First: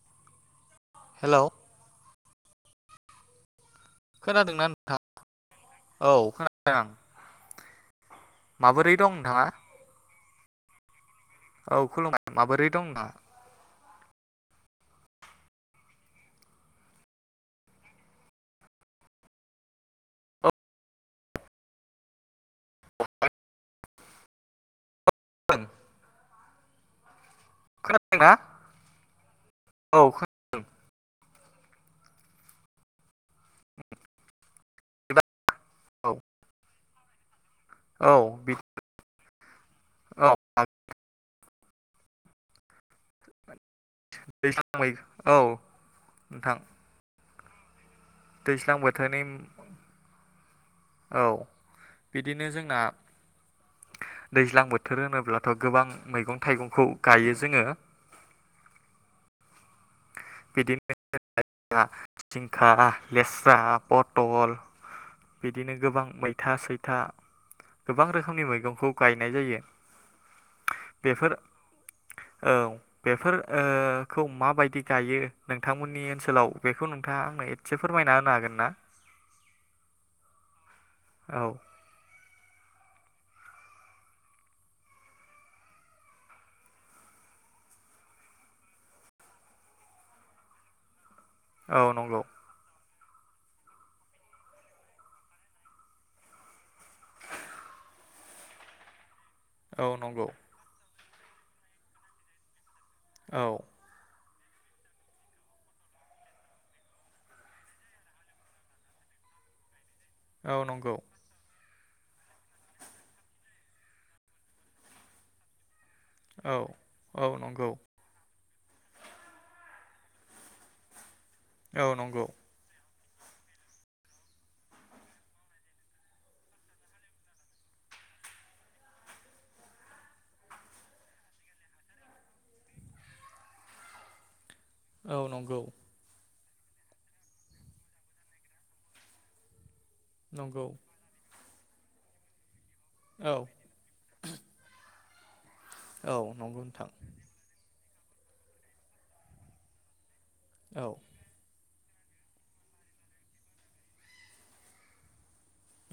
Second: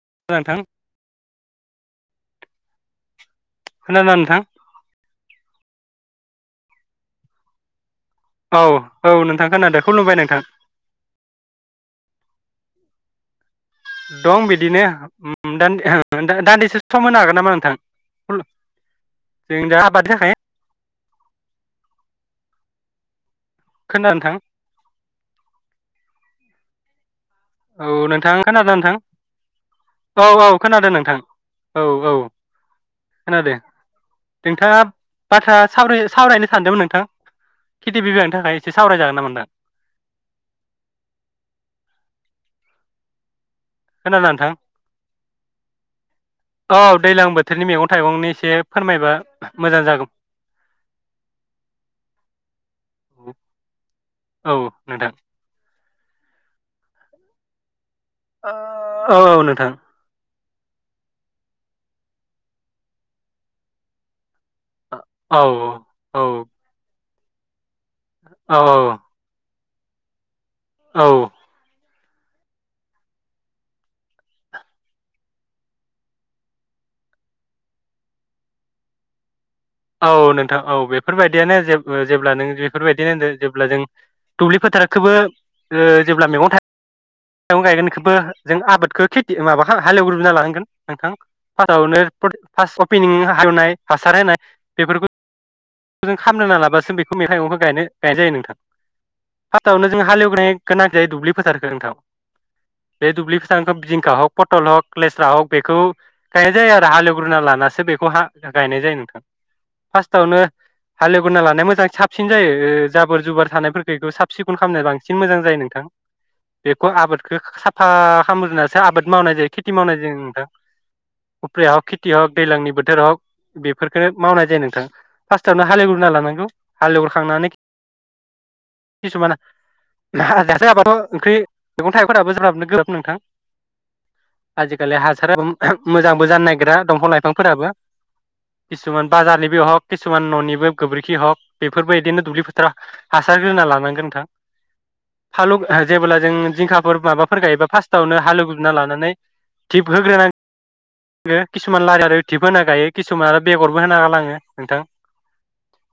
खोनादों नोंथां? हेलौ खोनादोंना नोंथा? औ, खोनादों आं। औ माबोरै दं औ नोंथाङा? नोंथां खोनादोंखौ खुलुमबाय नोंथां। औ खुलुमबाय माबोरै दं नोंथाङा? दं बिदिनो दान्दि-दान्दिसेसो सम होनो हागोन नामा नोंथां जों दा आबादनि थाखाय? औ खोनादोंना नोंथां? [inaudible] औ खोनादोंना? नोंथांङा खोनादों ना नोंथां? औ औ खोनादों नोंथां औ औ खोनादों। नोंथाङा बिदिब्ला बाथ्रा औ सावराय-सावरायनो सानदोंमोन नोंथां। खेथि औ बिबागनि थाखाय बि- एसे सावरायजागोन नामा नोंथां? औ [unintelligible] खोनादों नोंथां दैज्लां [unintelligible] औ नोंथां। थोरनि मैगं थाइगंनि एसे दैज्लां फोरमायबा बोथोरनि मोजां जागौमोन। औ बिदिनो जोंना औ दैज्लां बोथोर नोंथां होनोब्लाथ' गोबां मैगं थाइगंखौ गायो जोङो। ओ औ औ नोंथां। बिदिनो [unintelligible] जिंखा, लेस्रा, पतल औ बिदिनो गोबां मैथा सैथा गोबां रोखोमनि औ औ मैगंखौ गायनाय जायो। औ बेफोर औ बेफोर ओ खौ माबायदि गायो नोंथांमोननि ओनसोलाव बेखौ नोंथाङा आंनो एसे फोरमायना होनो हागोन ना? औ नोंथां औ बेफोरबायदियानो औ जेब-जेब्ला नों बेफोरबायदिनो होनो जेब्ला जों दुब्लि फोथारखौबो ओ जेब्ला मैगं थाइ गं गायगोनखौबो जों आबादखौ खेथि माबाखौ हालेवग्रोना लानांगोन नोंथां। [unintelligible] [unintelligible] औ नंगौ हालेवनाय हासार होनाय बेफोरखौ जों खालामग्रोना लाबासो बेखौ मैगं थाइगंखौ गायनो गायनाय जायो नोंथां। औ फार्स्टआवनो जों नंगौ हालेवनाया गोनां जायो दुब्लि फोथारखो नोंथां। बे दुब्लि औ फोथारखौ जिंखा हख पटल हख, लेस्रा हख बेखौ गायनाय जायो आरो हालेवग्रोना लानासो बेखौ हा गायनाय जायो नोंथां। फार्स्टआवनो औ नंगौ हालौ ग्रोना लानाया मोजां साबसिन जायो ओ जाबोर जुबार थानायफोरखौ बेखौ साब सिखोन खालामनाय बांसिन मोजां जायो नोंथां। औ बेखौ औ आबादखौ नंगौ साफा खामहोजाबनासो आबाद मावनाय जायो खेथि मावनाय जायो नोंथां। उफ्रिया औ हक खेथि नंगौ हक दैलांनि बोथोर हक बेफोरफोरखौनो मावनाय जायो नोंथां। फार्स्टआवनो हालेवगोरना लानांगौ हालेव खांनानै [unintelligible] किसुमान [unintelligible] जाबाथ' ओंख्रि मैगं थाइगं [unintelligible] गोब्राब नोंथां। आजिखालि औ हासार नंगौ होआबाबो मोजांबो जानो नागिरा गेदा दंफां लाइफांफोराबो किसुमान बाजारनि बे हक किसुमान नंगौ न'निबो गोबोरखि हक बेफोरबायदिनो दुब्लि फो थाराव हासार औ होनोना लानांगोन नोंथां। फालु औ जेबोब्ला जों नंगौ नोंथां जिंखाफोर माबाफोर गायोबा फार्स्ट सावनो हालेवग्रोना लानानै थिब होग्रोनांगौ औ आङो किसुमान लारि आरो धिपबो होना गायो किसुमान आरो बेगरबो होना गालाङो नोंथां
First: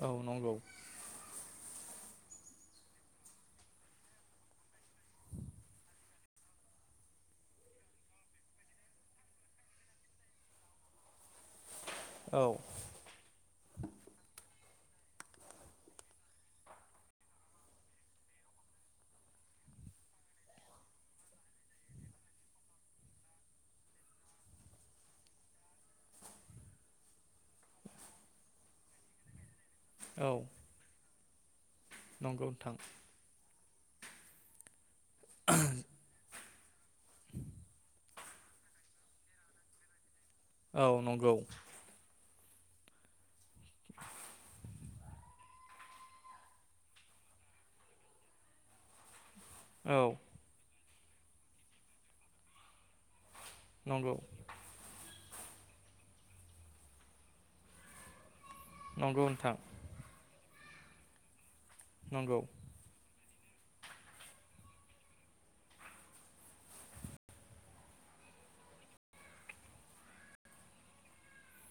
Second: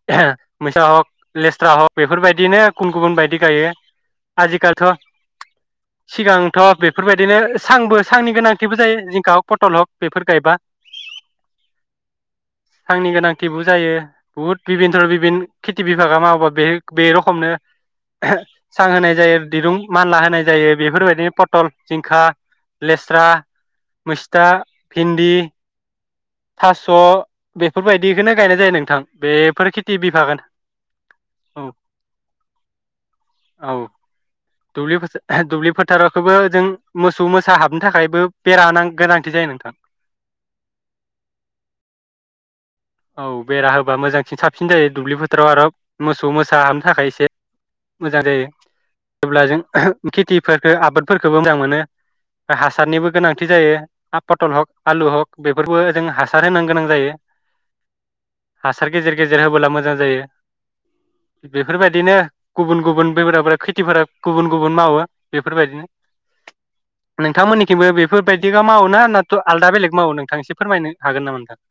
औ [unintelligible] नंगौ मिसा हक लेस्रा हक बेफोरबायदिनो गुबुन गुबुन बायदि गायो आजिखालिथ' सिगांथ' बेफोरबायदिनो सांबो सांनि गोनांथिबो जायो जिंखा हक पटल हक बेफोर गायबा औ थांनि गोनां थिबो जायो बुहुत बिबिनथर' बिभिन खिथि बिभागा मावोबा बे बे रखमनो सां होनाय जायो दिरुं मानला होनाय जायो बेफोरबायदिनो पटल जिंखा लेस्रा मैस्था भिन्दि थास' बेफोरबायदिखौनो गायनाय जायो नोंथां बेफोर टि बि औ फागोन औ नंगौ नोंथां औ दुब्लि दुब्लि फोथारावखौबो जों मोसौ मोसा हाबनो थाखायबो बेरा गोनांथि जायो नोंथां औ नंगौ औ बेरा होबा मोजांसिन साबसिन जायो दुब्लिफो [unintelligible] ' आरो मोसौ मोसा हाबनो थाखाय एसे मोजां दे जेब्ला जों औ खेथिफोरखौ आबाद फोरखौबो मोजां मोनो हासारनिबो गोनांथि थि जायो नंगौ हा पटल हक आलु हक बेफोरबो जों हासार होनो गोनां जायो हासार गेजेर नंगौ गेजेर नोंथां होबोला मोजां जायो बेफोरबायदिनो नंगौ गुबुन बैगाफोरा खेथिफोरा गुबुन गुबुन मावो बेफोरबायदिनो नोंथांमोननिखिबो बेफोरबायदिख माव ना नाथ आलदा बेलेग मावो नोंथां एसे फोरमायनो हागोन नामा नोंथां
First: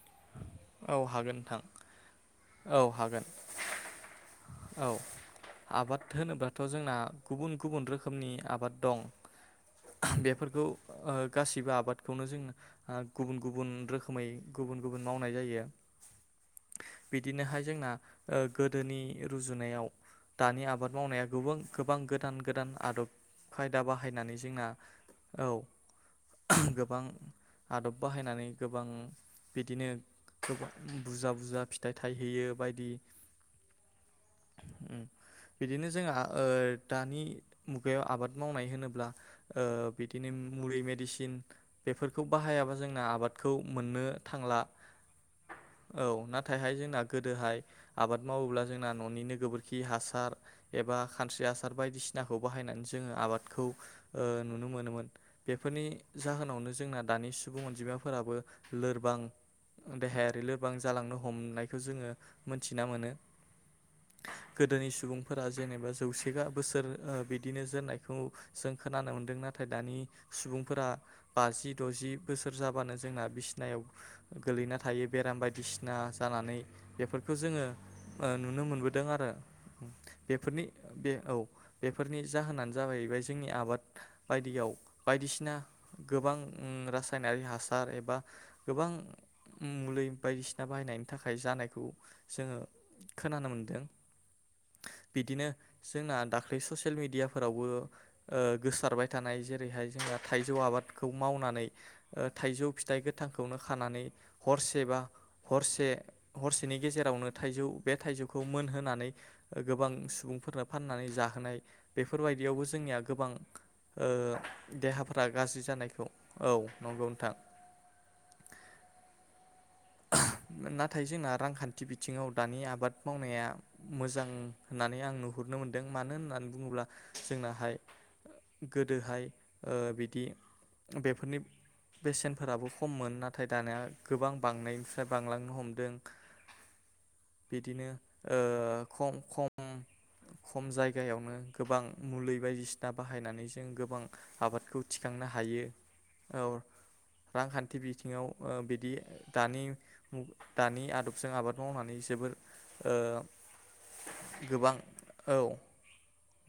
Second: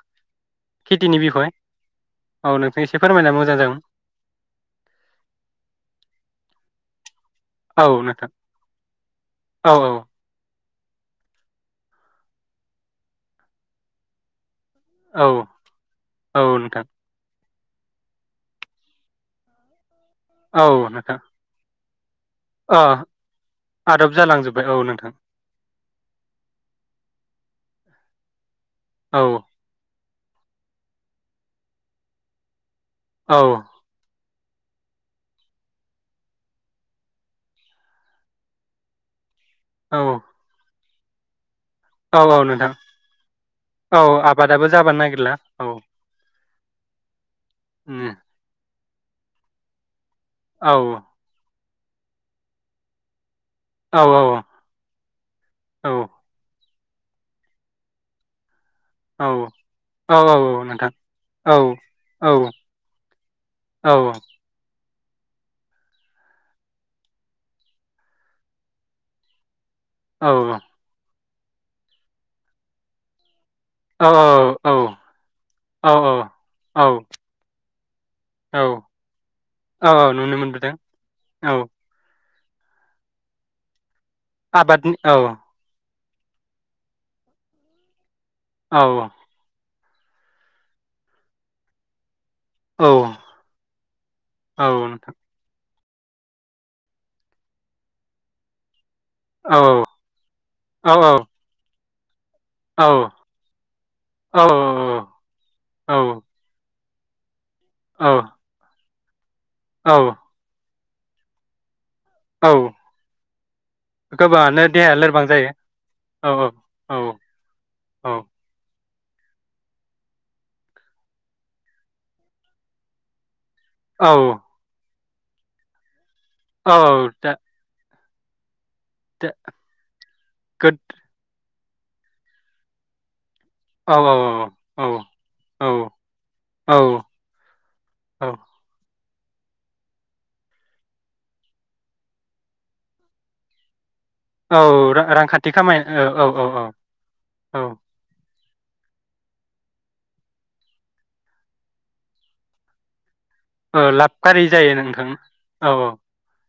औ खेथिनि हागोन बिफय नोंथां औ नोंथां एसे फोरमायनानै मोजां जागोन औ आबाद होनोब्लाथ जोंना गुबुन गुबुन औ नोंथां रोखोमनि आबाद दं औ बेफोर ओ गासिबो आबादखौनो जोङो गुबन गुबन रोखोमै गुबुन गु- औ औ नोंथां बिदिनोहाय जोंना गोदोनि रुजुनायाव दानि औ आबाद नोंथां मावनाया गोबां गोबां गोद- दान गोदान अ आदब खायदा आदब बाहायनानै जोंना जालांजोब्बाय औ नोंथां औ गोबां आदब बाहायनानै गोबां औ बिदिनो गोबां बुरजा बुरजा फिथाइ थायहैयो बायदि औ उम बिदिनो जोंहा ओ दानि मुगायाव आबाद मावनाय होनोब्ला ओ औ बिदिनो मुलि मेडि सिन औ बेफोरखौ औ नोंथां बाहायाबा जोंना आबादखौ औ मोननो थांला। आबादाबो जाबानो नागिरला औ नाथायहाय जोंना गोदोहाय उम आबाद मावोब्ला जोंना न'निनो गोबोरखि हा सार औ एबा खानस्रि हा सार बायदिसिनाखौ बाहायनानै जोङो आबाद खौ औ ओ औ नुनो मोनोमोन बेफोरनि औ जाहोनावनो जों जोंना दानि सुबुं अनजिमाफोराबो लोरबां। औ औ देहायारि औ लोरबां नोंथां जालांनो औ हमनायखौ जोङो औ मोनथिना मोनो गोदोनि सम सुबुंफोरा जेनेबा जौसे बा बोसोर बिदिनो जोरनायखौ जों खोनानो मोन्दों ना? नाथाय दानि औ औ सुबुंफोरा बाजि द'जि बोसोर जाबानो जोंना बिस नायाव औ औ गोग्लैना थायो बेराम औ बायदिसिना जानानै औ बेफोरखौ जोङो औ नुनो मोनबोदों आरो औ नुनो बेफोरनि मोनबोदों बे औ बेफोरनि जाहोनानो जाहैबाय जोंनि आबाद। बायदियाव आबादनि औ बायदिसिना गोबां रासायनारि हासार एबा औ गोबां मुलि बायदिसिना बाहायनायनि थाखाय जानायखौ जोङो औ खोनानो मोनदों औ नोंथां बिदिनो जोंना दाख्लै ससियेल मेडियाफोरावबो ओ गोसारबाय। थानाय औ जेरैहाय जोंहा थाइजौ औ आबादखौ मावनानै ओ थाइजौ औ फिथाइ गोथांखौनो खानानै हरसे बा हरसे औ हरसे बेनि गजेरावनो थाइजौ बे थाइजौखौ मोनहोनानै गोबां औ सुबुंफोरा फाननानै जाहोनाय औ बेफोरबायदियावबो जोंनिया गोबां ओ गोबाङानो देहाया लोरबां देहाफोरा जायो गाज्रि जानायखौ औ नंगौ नोंथां। औ नाथाय जोंना रांखान्थि बिथिङाव दानि आबाद मावनाया मोजां होनना नै आं नुहुरनो मोनदों मानो होन नानै औ बुङोब्ला दा जोंनाहाय गोदोहाय दा ओ बिदि गोद बेफोरनि बेसेनफोराबो खममोन ना थाय दानाया औ गोबां औ औ बांनायनिफ्राय बांलांनो औ हमदों। औ बिदिनो ओ खम खम खम जायगायावनो गोबां मुलि बायदिसिना बाहायनानै जों गोबां औ आबादखौ थिखांनो रांखान्थि हायो। खामाय औ औ रांखान्थि बिथिङाव ओ बिदि दानि दानि आदबजों आबाद मावनानै जोबोर ओ ओ लाबखारि जायो गोबां नोंथां औ औ।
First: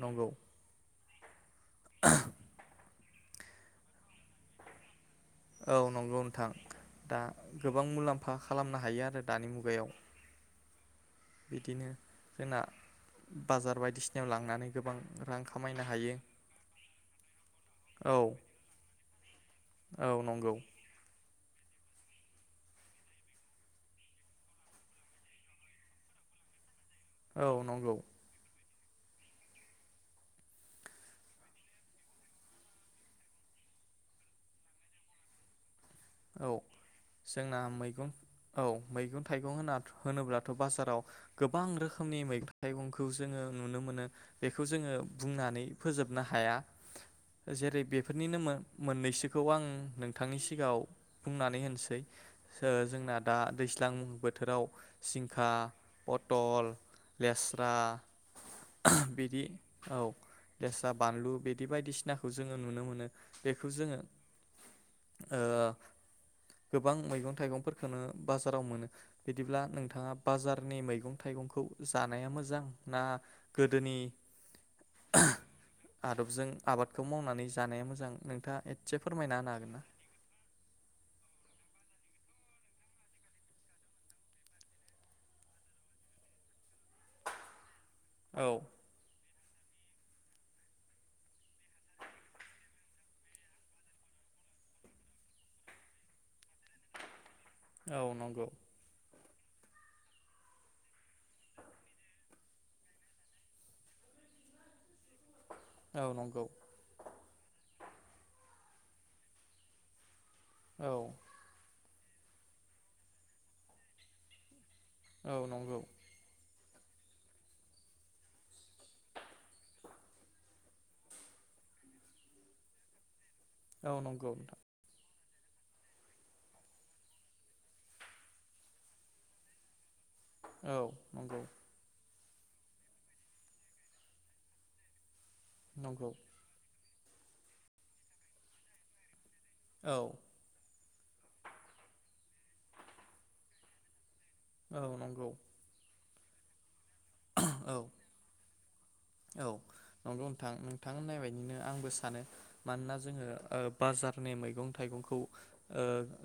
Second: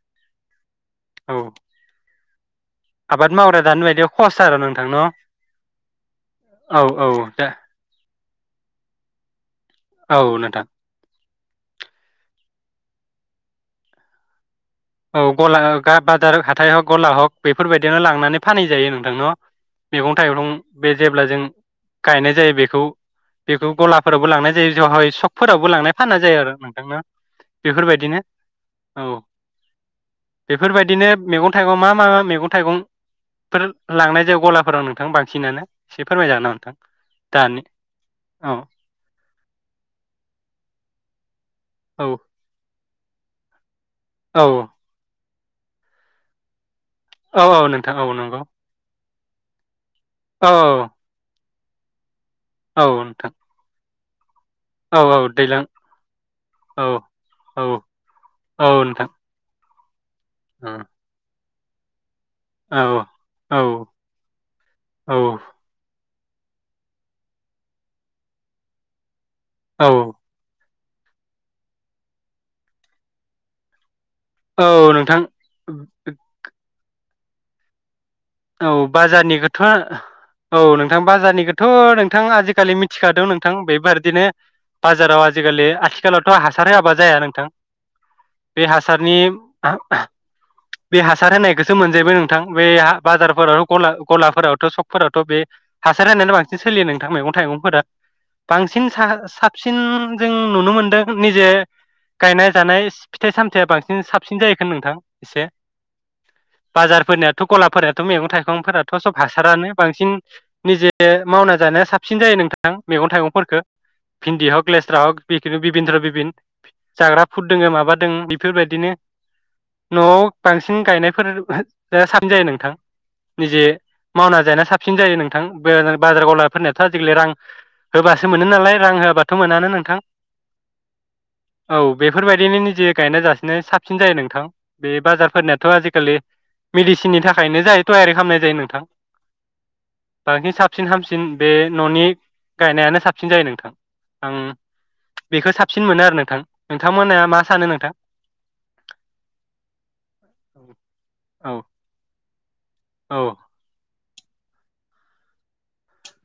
नंगौ। औ। आबाद मावग्रा दानो बायदि खस्थ' आरो नोंथां न'। औ नंगौ नोंथां औ औ दा गोबां मुलाम फा खालामनो हायो आरो दानि मु औ नोंथां। बिदिनो जोंना बाजार बायदिसिनायाव लांनानै गोबां औ रां गला, खामायनो गा हायो बाजार, हाथाइ हग गला हक बेफोरबायदियावनो औ लांनानै फानहैजायो नोंथां न औ मैगं थाइगं नंगौ बे जेब्ला जों गायनाय जायो बेखौ बेखौ गलाफोरावबो लांनाय जायो जहाय सकफोरावबो लांनाय फाननाय जायो आरो नोंथां न। औ नंगौ। औ। बेफोरबायदिनो मेगं थाइगं मा मा मेगं थाइगंफोर लांनाय जायो गलाफोराव नोंथां बांसिनानो? फोरमायजागोन औ नामा नोंथां जोंना दानि मैगं औ मैगं थाइगं होना होनोब्लाथ' बाजाराव गोबां औ रोखोमनि मैगं थाइगं खौ जोङो नुनो मो नो औ बेखौ जोङो बुंनानै फोजोबनो हाया। औ औ जेरै नोंथां औ बेफोरनिनो नंगौ मो-मोननैसो खौ आंङो नोंथांनि औ सिगाङाव औ बुंनानै होनोसै सो औ जोंना नोंथां दा दैस्लां बोथोराव औ औ जिंखा दैज्लां पतल औ औ लेस्रा औ नोंथां [unintelligible] बिदि औ औ लेस्रा बानलु बि बेबायदि [unintelligible] खौ जोङो नुनो मोनो औ बेखौ जोङो ओ गोबां मैगं थाइगंफोरखोनो बाजाराव मोनो। बिदिब्ला औ नोंथाङा बाजार नि मैगं थाइगंखौ जानाया मोजां ना गोदोनि औ नोंथां [inaudible] बेखौ मावनानै जानाया मोजां? नोंथाङा औ एसे फोरमायना बाजारनि होनो खोथ' हागोन आं ना? औ नों थां बाजारनिखोथ' नोंथां आजिखालि मिथिखादों नोंथां बेबारदिनो बाजाराव आजिखालि आथिखालावथ' हासार होवाबा जाया नोंथां। औ बे हासारनि [unintelligible] बे हासार होनायखोसो मोनजायोबो नोंथां बे बाजारफोरावथ' ग गलाफोरावथ' सकफोरावथ' बे हासार होनायानो बांसिन सोलियो नोंथां मैगं थाइगंफोरा औ नंगौ बांसिन सा साबसिन जों नुनो मोनदों निजे गायनाय जानाय फिथाइ सामथाइया बांसिन साबसिन जायो नोंथां। एसे औ नंगौ बाजारफोरनियाथ' गलाफोर मैगंफोराथ' सब हासारानो बांसिन औ निजे मावना जानाया साब साबसिन जायो नोंथां मैगं थाइगंफोरखो भिन्दि हक लेस्रा औ नंगौ हक [unintelligible] जाग्रा फुद दोङो माबा दों बिफोरबायदिनो न'आव बांसिन गायनायफोर साबसिन जायो नोंथां। निजे औ नंगौ मावना नोंथां जानाय साबसिन जायो नों नोंथां बाजार गावलाफोरनियाथ' आजिखालि रां होबासो मोनो नालाय रां होआबाथ' मोनानो नोंथां। औ नंगौ औ बेफोरबायदिनो निजे गायनाय जासिनाय साबसिन जायो नोंथां बे बाजार फोरनियाथ' नंगौ आजिखालि मिदि सिनि थाखायनो जायो। थयारि खालामनाय जायो नोंथां। औ बांसिन साबसिन हामसिन बे न'नि गायनायानो साबसिन जायो नोंथां आं औ नंगौ बेखौ साबसिन मोनो आरो नों थां नोंथांमोना मा सानो औ नोंथां औ नंगौ नोंथां नोंथां होननाय औ बायदिनो आंबो सानो मानोना औ जोङो बाजार मैगं थाइगंखौ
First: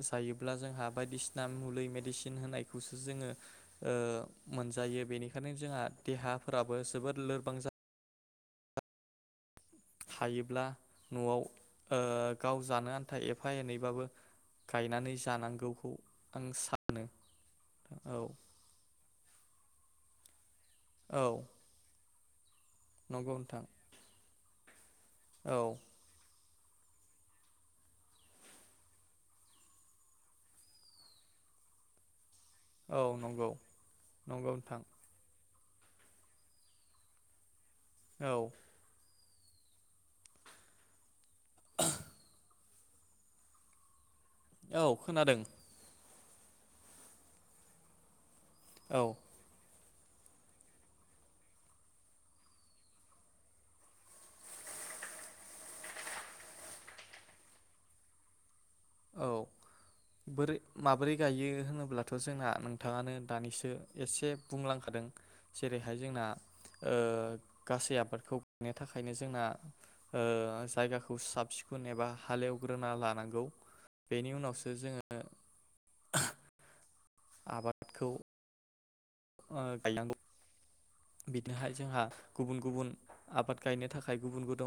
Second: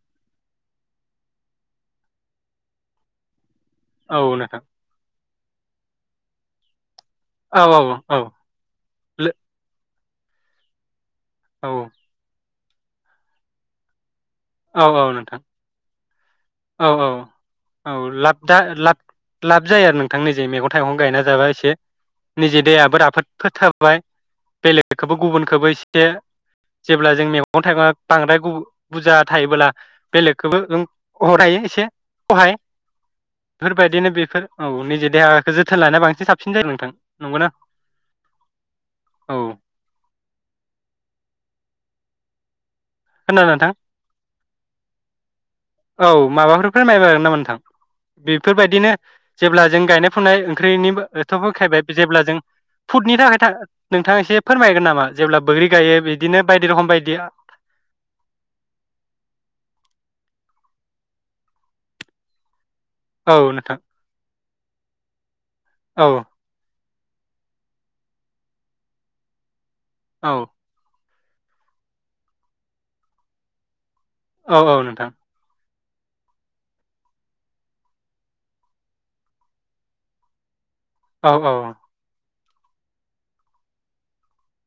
जायोब्ला जोंहा बायदिसिना मुलि मेडिसिन होनायखौसो जोङो ओ औ नोंथां मोनजायो बेनि ओंखायनो जोंहा देहाफोराबो जोबोर लोरबां जायो। औ औ हायोब्ला न'आव ओ औ गाव जानो आन्था एफा एनैबाबो औ औ गायनानै नोंथां जानांगौखौ आं औ सानो औ औ ला लाब जाया आरो नो आंनिे जे मेगन थाइगं गायना औ जाबा एसे निजे देहायाबो नंगौ राफोदफोर नोंथां थाबाय बेलेगखौबो औ गुबुनखौबो एसे जेब्ला जों मैगं थाइगं बांद्राय बुरजा थायोबोला बेलेगखौबो जों [unintelligible] एसे हाय औ नंगौ बेफोरबायदिनो बेफोर नंगौ नोंथां औ निजे देहा जोथोन लानो बांसिन साबसिन जायो नथां नंगौना। औ औ खोनादों नोंथां औ खोनादों औ माबाफोर फोरमाय जागोन नामा नोंथां बिब बेफोरबायदिनो औ जेब्ला जों गायनाय फुनाय ओंख्रिनिबोथ' बुखांबाय जेब्ला जों फुदनि थाखाय था नोंथांङा एसे फोरमायगोन नामा जेब्ला बोग्रि गायो बिदिनो बायदि रखम बायदि औ बोरै माबोरै गायो होनोब्लाथ' जोंना नों थाङानो औ दानिसो नोंथां एसे बुंलांखादों जेरैहाय औ जोंना ओ गासै आबादखौ गायनो थाखायनो जोंना ओ औ जायगाखो साब सिखुन एबा हाल एवग्रोना लानांगौ। बेनि उनावसो औ जोङो नोंथां। आबादखौ ओ गायनांगौ। औ औ बिदिहाय जोंहा गुबुन गुबुन आबाद गायनो थाखाय गुबुन गोद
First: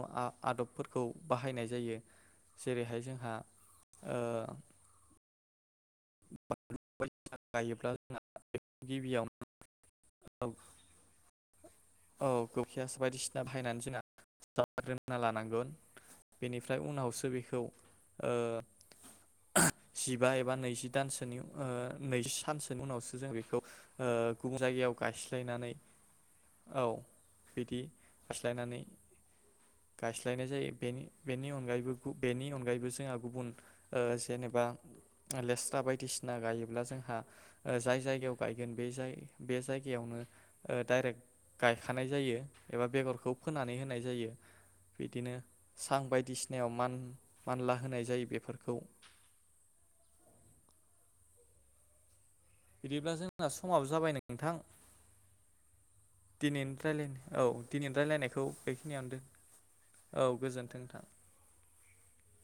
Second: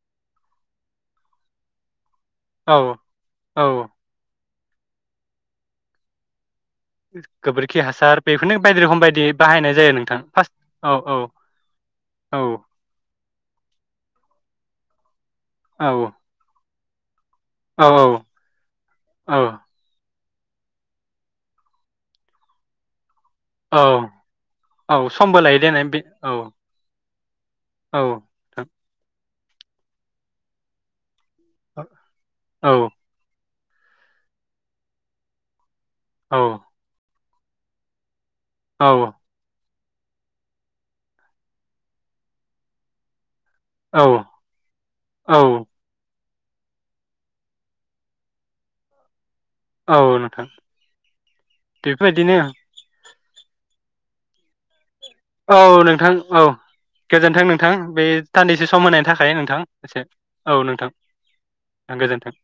आदबफोरखौ बाहायनाय जायो। औ जेरैहाय जोंहा औ ओ बानलु बायदिसिना गोबोरखि गायोब्ला जोंहा हासार बेफोरनो बायदि रोखोम बायदि गिबियावनो बाहायनाय जायो नोंथां फार्स्ट औ औ औ गोबोरखि हासार बायदिसिना बाहायनानै जोंना [unintelligible] लानांगोन बेनि ओमफ्राय उनावसो बेख खौ ओ औ औ जिब बा एबा नैजि दानसोनि ओ नैजि सानसोनि उनावसो जों बेखौ ओ औ गुबुन जायगायाव औ समबो लायो गायस्लायनानै देनाय बे औ औ बिदि औ नोंथां गायस्लायनानै गायस्लायनाय जायो बेनि बेनि औ अनगायैबो गु बेनि अनगायैबो औ जोंहा गुबुन ओ जेनेबा लेस्रा बाय दिसिना गायोब्ला जोंहा ओ जाय जायगायाव गायगोन बे जाय बे जाय गायावनो ओ डाइरेक्ट गायखानाय जायो एबा बेगरखौ फोनानै औ होनाय जायो। बिदिनो औ सां बायदिसि नायाव मान-मानला होनाय जायो बेफोरखौ। औ नोंथां बेफोरबायदिनो ओं। बिदिब्ला जोंना समाबो जाबाय नोंथां। औ नोंथां औ दिनैनि रायलायनाय औ गोजोन्थों नोंथां दिनैनि बे रायलायनायखौ दानन्दिसे सम होनायनि बेखिनियावनो दोन थाखाय नोंथां एसे औ नोंथां गोजोन्थों।